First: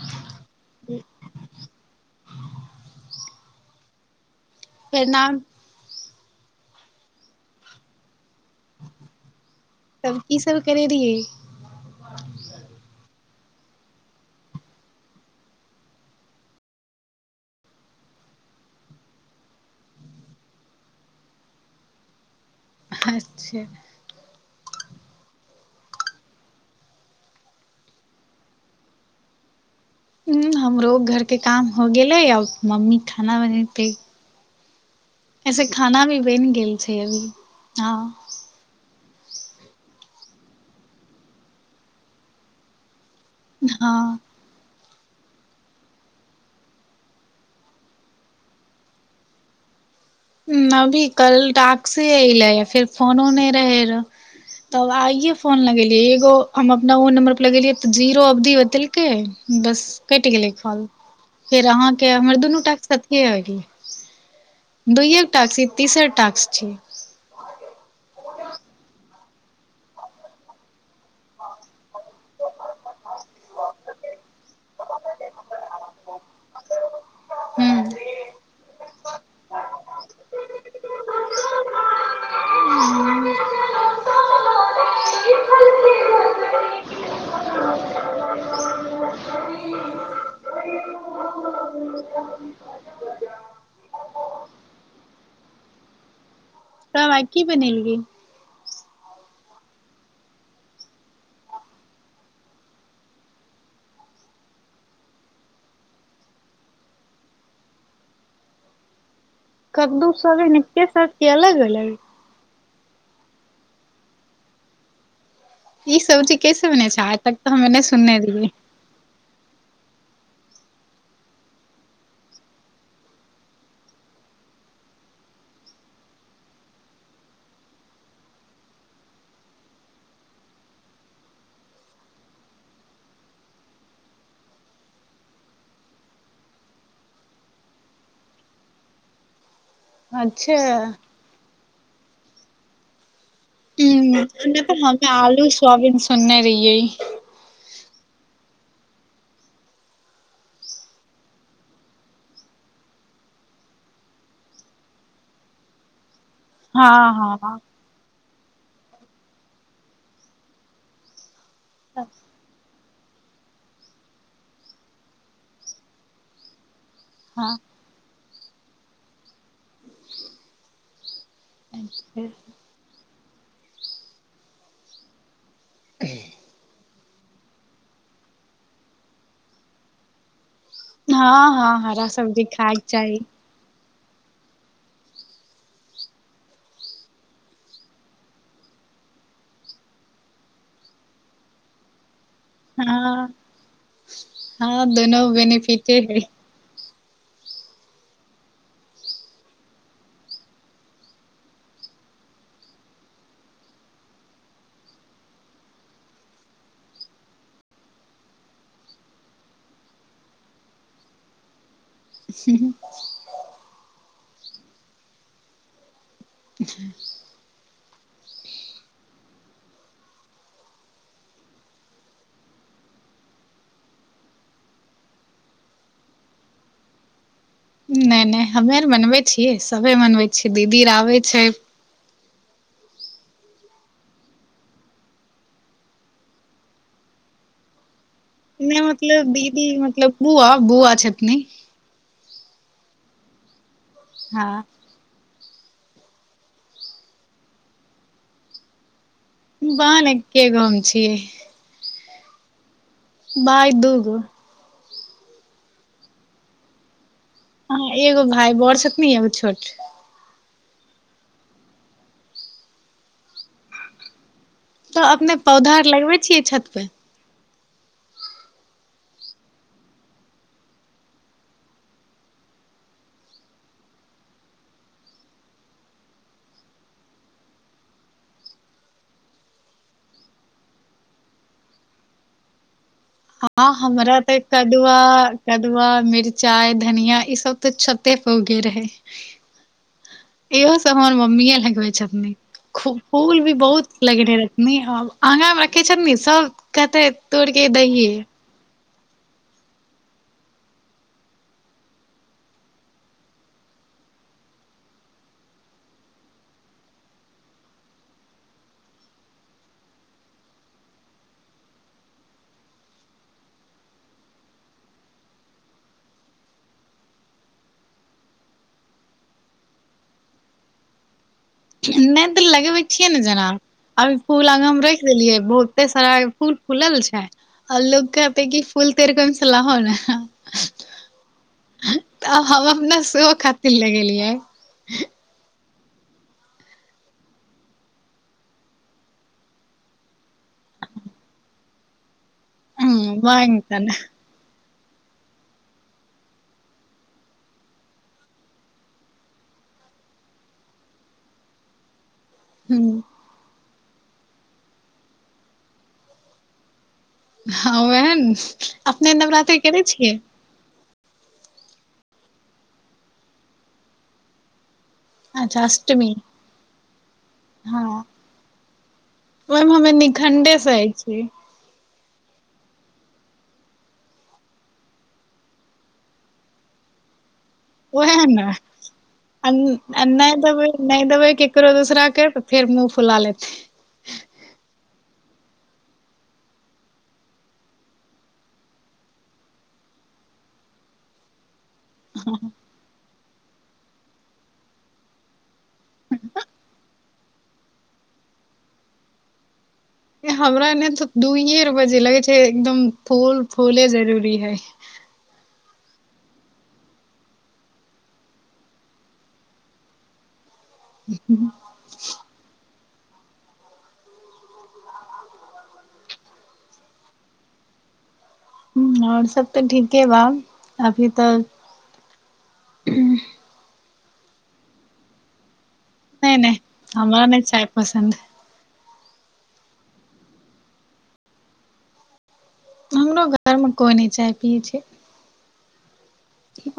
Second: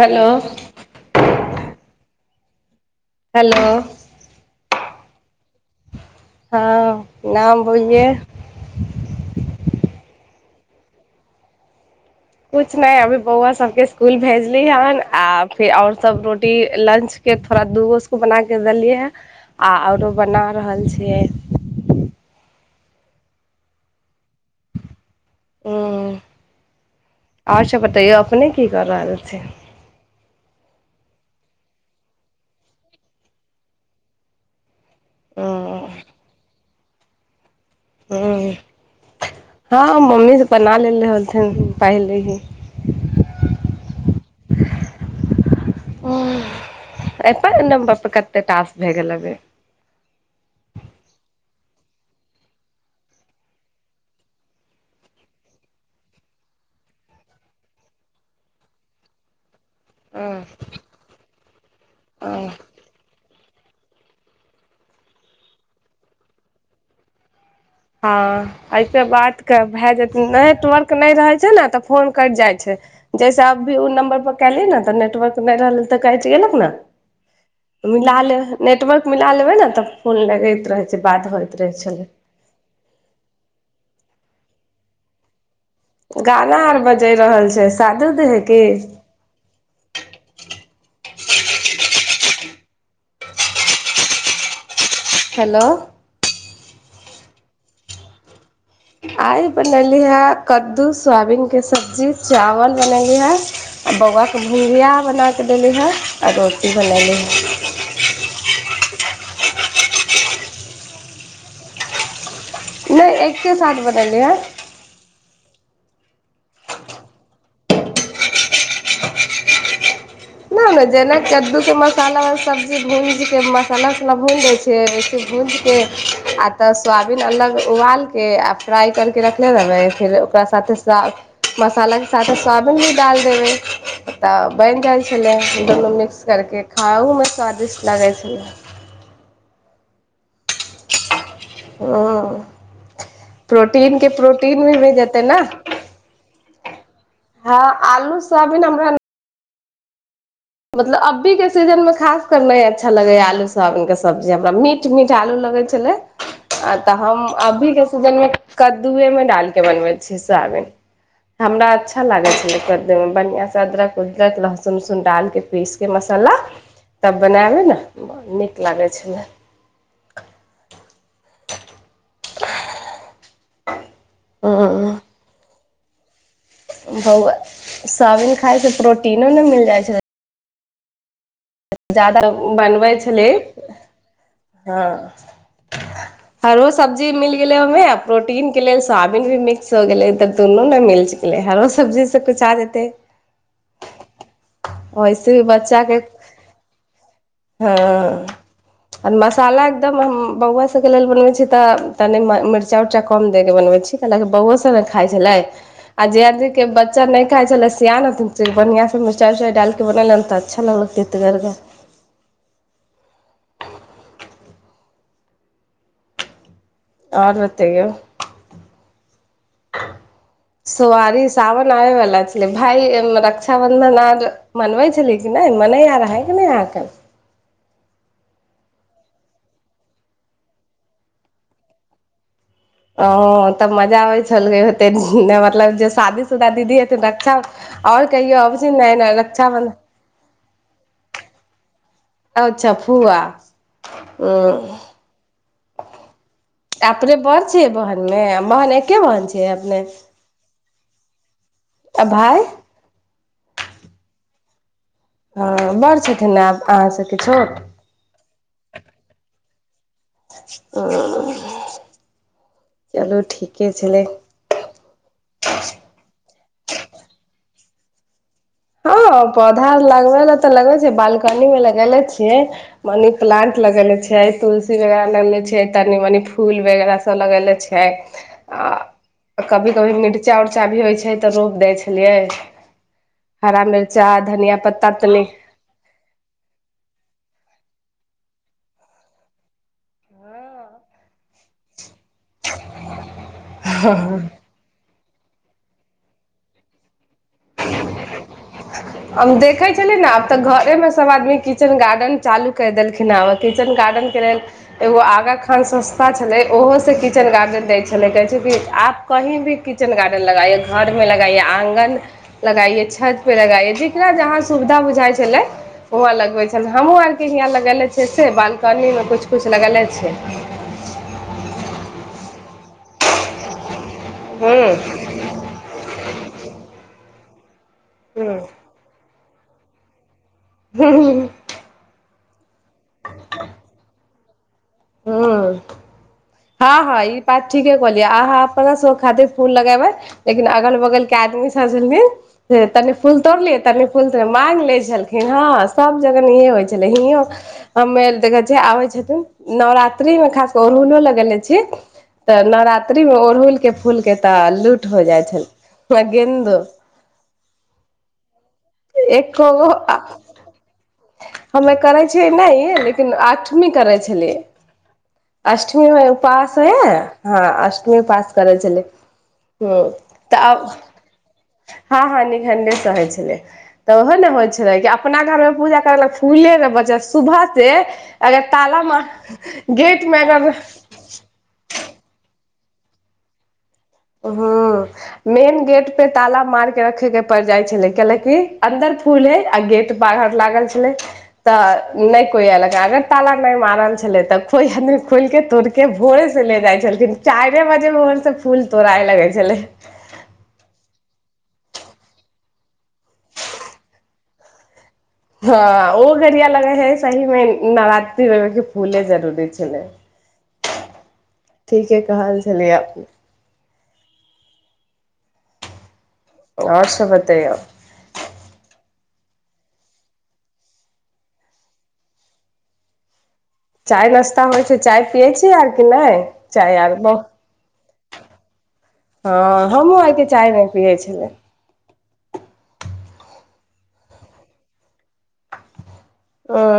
Hello, ओ [inaudible] hello, केर नाम हँ नाम बोइये? तब की सब करै रहियै? कुछ नै अभी बौवा सबके स्कुल भेजली हन आ फेर आओर सब रोटी लंच के थोड़ा दूगो उसको बना के देलियै हेंआ औरो बना रहल छियै। अच्छा। उं और सब बतइयौ अपने की कर रहल छी? उं हमरो घरके काम हो गेलै, आब मम्मी खाना बनेतै। ऐसे हूँ खाना भी बनि गेल छै अभी हँ। हँ। हँ मम्मी सँ बना लेलेे रहलथिन पहिले ही। हँ। अपन नमबर पर कते टास्क भए गेलो बे? अभी कल टाक्से अयलै फेर फोनो नै रहै रह तब आइये फोन लगेलियै एगो हम अपना ओ नम्बर पर लगेलियै त जीरो अवधी बतेलकै। बस कटि गेलै हूँ फल फेर अहाँके हमर हूँ दुनू टास्क अथिये होइ गेल। दुइये गो टाक्स कि तेसर टाक्स छी? हँ अइसे बात के भेए जेतै नेटवर्क नै रहै छै ने तऽ फोन कटि जाइ छै। जैसे अब भी उ नम्बर पर कयलै ने तऽ नेटवर्क नै रहलै तऽ कइट गेलौ ने। ह मिला लेब नेटवर्क मिला लेबै ने तऽ फोन लगैत रहै छै बात होइत रहै छलै। गाना आर बजै रहल छै शादी - उदी है कि? [inaudible] हेलो तब आय की बनेलियै? आइ बनेली हें कद्दू सोयाबीन के सब्जी चाबल बनेली हें। आ बौवा के भुंजिया बना कऽ देली हें आ रोटी बनयली हें। कद्दू सोयाबिन एक्के साथ कि अलग - अलग? नै एक्के साथ बनेलियै हें। ई सब्जी कैसे बनेै छै आइ तक तऽ हमे नै सुनने रहियै। नै नै जेना कद्दू के मसाला बला सब्जी भुंजिके मसाला उसाला भुनि दै छै। से बेसी भुंजि के आ त सोयाबीन अलग उबाल केे आ फ्राइ करके रखने रहबै फेर ओकरा साथे साथ मसाला के साथे सोआबिन भी डाल देबै तऽ बनि जाइ छै। छलै दुनू मिक्स करके खाओहुमे स्वादिष्ट लागै छलै। अच्छा। ह प्रोटीन के प्रोटीन भी भ जेतै न। कने रहिये हँ आलू सोयाबीन हमरा मतलब अभी के सीजन में खास कर नै अच्छा लगे ये, आलू सोयाबीन के सब्जी हमरा, मीठ मीठ आलू लगे छले। [inaudible] अतऽ हम हँ अभी के सीजन में कद्दूए में डाल के बनबे छियै साबिन, हमरा अच्छा लागे छल कद्दू। बढ़िआँ से अदरक वदरक, लहसुन वसुन डाल के पीस के मसाला तब हँ बनाबै ने नीक लागै छै। [unintelligible] [unintelligible] [unintelligible] [unintelligible] बोआ साविन खाय से प्रोटीनो ने मिल जाइ छै। हँ। हँ हरा जादा सब्जी खायके बनबै चाही छली हँ। [unintelligible] हरो सब्जी मिल गेले ओमें प्रोटीन के लेल सोआबीन भी मिक्स हो गेले तब दुनू ने मिल छैे। ले हरो सब्जी से कुछ आ जेते, हँ हँ दोनो ओैसे भी बच्चा बेनिफिटे के हइ हँ। आ मसाला एकदम हम बउआ सभके लेल बनबै छी तऽ तनी मिर्चा- उर्चा कम दे के बनबै छी। [unintelligible] बउवो सब ने खाय छलै। आ जे आदमि के बच्चा नै खाय छले सियान बढ़िया से मिरचाइ - उरचाइ डाल के बनेले तऽ अच्छा लगते। त करग। [unintelligible] और बतै यौ। [inaudible] सोवारी सावन आबै वला छलै भइ रक्षाबन्धन आर मनबै छेली कि नै मनैया रहै कि नै अहाँ के? ने हमे आर मनबै छि सभे मनबै छि दीदी आर आबै छै। ओ तब मजा आबै छल हेते, मतलब जे शादीशुदा दीदी हथिन रक्षा और कहियौ अबे छै न रक्षाबंधन बूआ बुआ छथीन्ह। अच्छा फुआ। हँ अपने बड छीये बहनमे बहन एके बहन छै। बहन एके गो हम छि। आ भाय? भाय दू गो। ह बड़ छथिन आ अहाँ स कि छोट? हँ एगो भाय बौढ़ छथिन्ह एगो छोट। ह चलू ठीके छेलै। तऽ अपने पौधा आर लगबे छियै छत पे? हँ पौधा लगबे ल तऽ लगे छै बालकनी मे लगेले छियै। मनी प्लांट लगेले छियै, तुलसी वगेराह लगेले छियै, तनी मनी फूल वगैरह सब लगेले छियै छियै आ कभी कभी मिर्चा उर्चा भी होइ छै तऽ रोप दै छलियै हरा हँ मिर्चा हमरा तऽ धनिया एकटा पत्ता कदुआ तनी कदुवा, मिरचाइ, धनिया ई सब तऽ छते प उगे रहे। इहो सभ हमर मम्मी ए लगाबै छथिन। खूब फूल भी बहुत लगेने रहथिन आ आगा मे किचेन मे सब। कते तोड़िके देलियै। हम देखै छलियै ने आब तऽ घरेमे सभ आदमी किचेन गार्डेन चालू करि देलखिन हेँ किचेन गार्डनके लेल एगो आगा खान सस्ता छलै ओहोसँ किचेन गार्डेन दै छलै कहै छै कि आब कहीँ भी किचेन गार्डन लगाइये, घरमे लगाइये आँगन लगाइये, छत पे लगाइये, जकरा जहाँ सुविधा बुझाइ छलै हुआँ लगबै छल, हमहूँ आरके हियाँ लगेले छियै से बालकनीमे किछु किछु लगेले छियै। नो तऽ लगेबे छियै ने जेना, अभी फूल ह्म्म आगां मे रहियै बहुते सारा फूल फुलल छै और लोग ह्म्म कहतै कि फुलतौर के छलाहो ने रहु। तऽ हम अपना सेहो खातिर लगेलियै। ह्म्म [inaudible] हँ हँ ई बात ठीके कहलियै, अहाँअपने खातिर फूल लगेबै लेकिन अगल बगल के आदमी सब जे छै, जे ह तनी फूल तोड़ लियै, तनी भयंकर फूल माँगि लै छलखिन हँ सब जगह इहे होइ छलै हियों हमे देखै छियै आबै छथिन नवरात्रि में खास के, अरहुलो लगेले छी, तऽ नवरात्रि में हँ ओड़हुल के फूल के तऽ लूट हो जाइ छलै, थोड़ा गेन्दो हँ ओहे ने, अपने एको नवरात्रि गो करै छियै। हमे करै छियै नहि लेकिन आठमी करै छलियै। अच्छा अष्टमीमे अष्टमी उपास होइ, हांअष्टमी हँ उपास करै छलियै। ओहिमे हमे निखण्डे सहय छिऐ। हँ हँ निखन्डे सहय छलियै, तऽ ओहो ने होइ छले कि अपना घर में पूजा फूले नहि बचय छै, सुबह से ओएह अगर ने आ ताला मारत, न- गेट आ मे नहि अगर देबै नहि देबै केकरो दोसरा के तऽफेर मुँह फुला लेत। हँ। मेन गेट पे ताला मार के रखे के पड़ जाइ छलै कैला की अन्दर फूल है आ गेट बाहर लागल छलै तऽ नहि कोइ एलक अगर ताला नहि मारल छलै तऽ कोई आदमी खोलि के तोड़ि के भोरे से ले जाइ छलखिन, चाइरे बजे भोर से फूल तोड़ाय लगै छलै। हमरा एने तऽ दूइये बजे लगे छै एकदम फूल फूले जरूरी है। हँ ओ बेरिया लगे हे सहीमे नवरात्रिके फूले जरूरी छलै। [inaudible] ठीके कहल छलैये। और सब बतैयो। हं और सब तऽ ठीके बा, अभी तऽ। हुं। चाय नास्ता होइ छै चाय पियै छी आ कि नै, नहि नहि चाय आ हमरा नहि चाय पसन्द बहु हँ हमहु अहांके चाय नै पियै छलौं। हमरो घरमे कोय नै चाय पीयै छै।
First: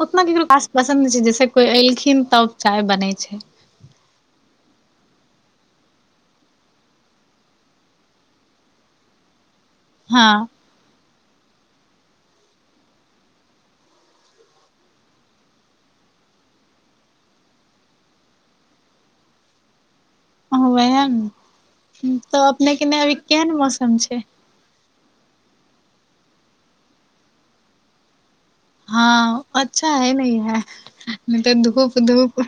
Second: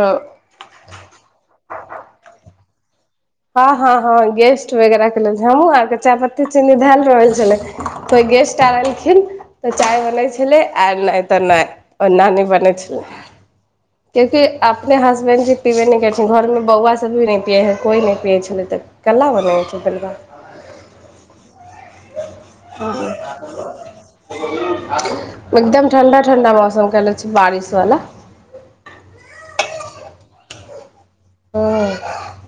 ओतना केकरो पास पसन्द नै छै जैसे कोय एलखिन तब चाय बनै छै। हां-हां-हां गेस्ट वगैरा के लेल हम्हु आर के चाय पत्ती चीनी धैल रहल छलै कोय गेस्ट आर ऐलखिन्ह तऽ चाय बनै हँ छलै आर नै तऽ नै ओना नै बनै छलै। कियाकि अपने हसबैंड जी पिबे नै करथिन, घरमे बौआ सब भी नै पियै हय, कोय नै पियै छलै तऽ कना बनय छै दलिया? हां वहै नै उम्म तब अपने के ईन्ने अभी केहेन मौसम छै। एकदम ठण्डा-ठण्डा मौसम कैला छै बारिश बला। हां अच्छा हय नै ईहे नै तै ह धूप-धूप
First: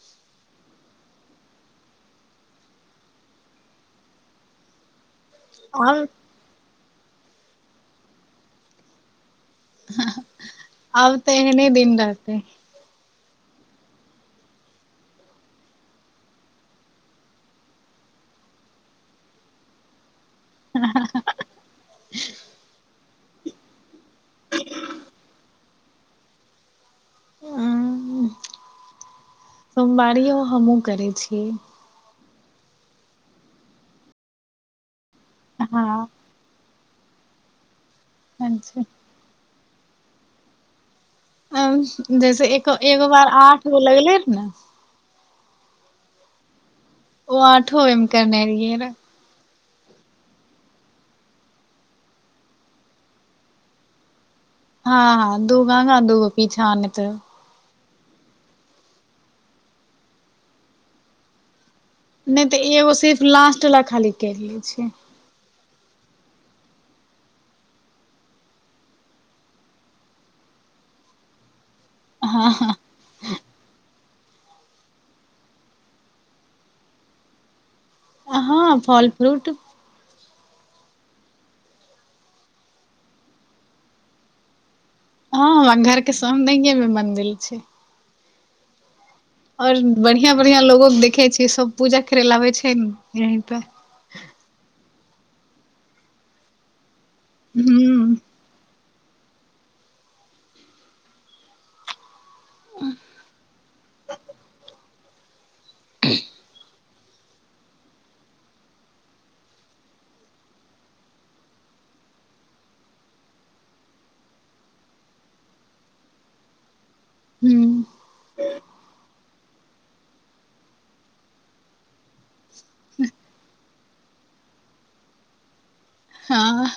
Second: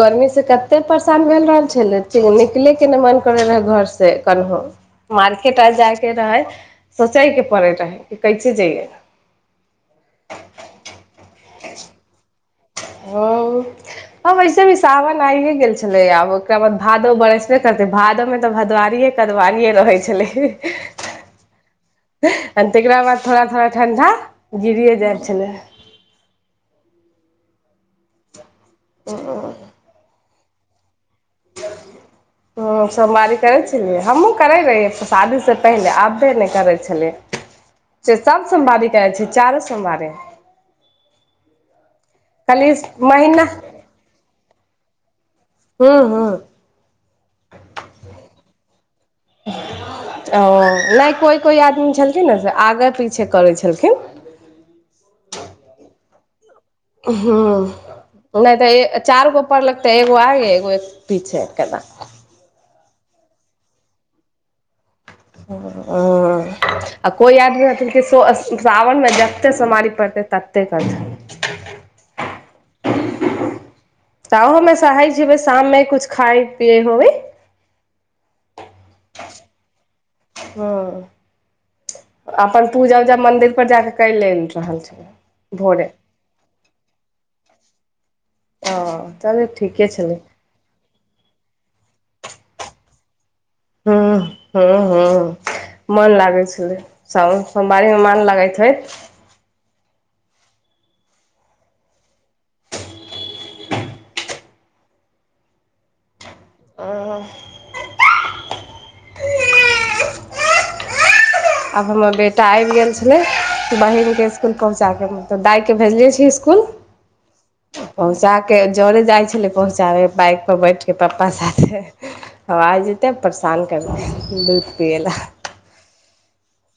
गर्मी से कत्ते परेशान भेल रहल छलै, ठीके निकले के नै मन करय रहै घर से कन्हो। मार्केट आर जाए आब के रहै सोचै के पड़ै रहै कि कैसे जइयै? अब तै ऐहने दिन रहते हौ हां वैसे भी सावन आइए गेल छलै आब ओकरा बाद भादो बरसबे करते भादा मे तऽ भदवारिए कदवारीए रहै छलै ए तकरा बाद थोड़ा-थोड़ा ठण्डा गिरियै जाएत छलै औ सोमबारियो हम्हुँ करय छी। ओ सोमवारी करय छलियै, हम्हुँ करय रहिए शादी से हँ पहिले आब्बे नै करय छलिए। से सब अच्छा सोमवारी करय छीयै चारो सोमवारी एमे जैसे खाली एको एक बार महिना आठगो लगलै रहै नै हां-हां। ओ आठो एमे कैने रहियै रै औ नै कोय-कोय आदमी छलखिन्ह नै से आगे पीछे करय छलखिन्ह। हां-हां दूगो आगा दूगो पीछा नै हुं। नै तै ए चाएर गो पढ़लक तै एगो आगे एगो एक पीछे केलक। नै तै एगो सिर्फ लास्ट बला खाली कैर लै छै। [unintelligible] आ कोय आदमी रहथिन कि सो आ सावन मे जत्ते सोमवारी पड़तै तत्ते करथिन। हां-हां। ताहौ में सहै छियै शाम मे कुछ खाय पिए होबै? हां फल फ्रूट। हां। अपन पूजा-उजा मंदिर पर जाकर कर लेन रहल छल हां हमरा घर के सामनेयै मे मंन्दिल छै। औ। और बढ़िया-बढ़िया लोगो के देखे छियै सब पूजा करय लै आबे छै नै यहीं पे हुं हां-हां मन लागै छलै। सावन सोमवारी मे हूँ मन लगय छै। हां। आहां आब हमर बेटा आबि गेल छलै बहिनके स्कुल पहुँचा कऽ मलब दाइके भेजले छी स्कुल। हूँ पहुँचा के जोरी जाइ छलै पहुँचाबे बाइक। बैठके पप्पा साथे आवइ जेतै परेशान करतै दूध पिए लै। हँ।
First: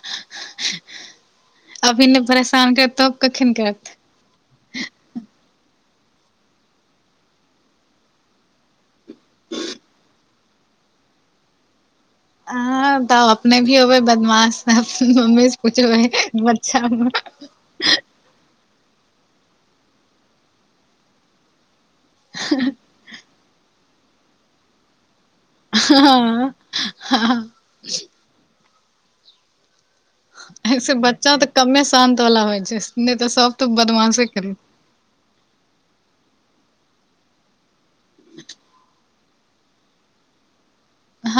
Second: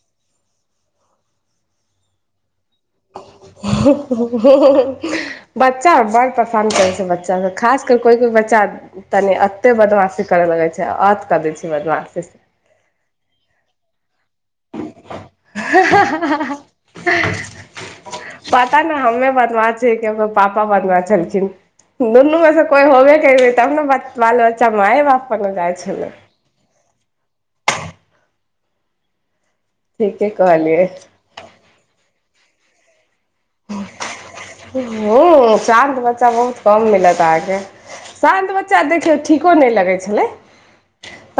अभी नइ परेशान करत तब कखन करत। बच्चा बड़ पसन्द करै छै बच्चाके खासकर कोइ कोइ बच्चा। तनि एते बदमाशी करय लगैत छै अत कऽ दै छीयै बदमाशी। तब अपने भी होबै बदमाश अपन मम्मी से पुछबै बच्चा मे। पता ने हमे बनबा छियै कि हमर पापा बनबा छलखिन। दुनू मे से कोइ होबे करै तब ने बाल बच्चा मैए बाप। पर ने जाइ छलै हँ ह। ठीके कहलियै ऐसे बच्चा तऽ कमे शान्त वला होइ छै नहि तऽ सब तऽ बदमाशे करी। ह शान्त बच्चा बहुत कम मिलत अहाँके शान्त बच्चा देखियौ ठीक। लगै छलै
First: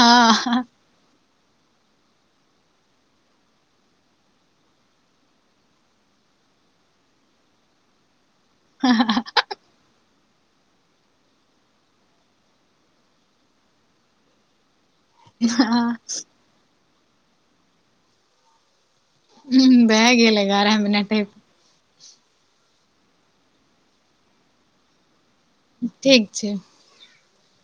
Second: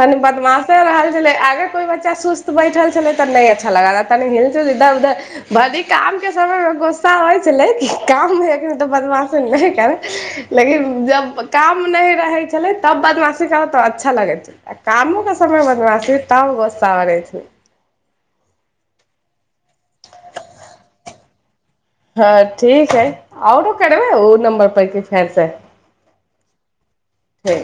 तनी बदमाशे रहल छलै आगे कोइ बच्चा। सुस्त बैठल छलै तऽ नहि अच्छा लग रह त हिलचु इर उधर भ काम के समय। हां होइ छलै काम ह बदव। माासी नहि कर लेकिन जब काम नहि रहै छलै तब बदमाशी करऽ त अच्छा लगै छै। आ कामो के समय हँ बनबा छै तब गोस्सा ब रहै छै। हूं भै गेलै एगारह मिनट। हँ ठीक है आओरो करबे ओ नम्बर पर के फेर से। ठीक छै। छै।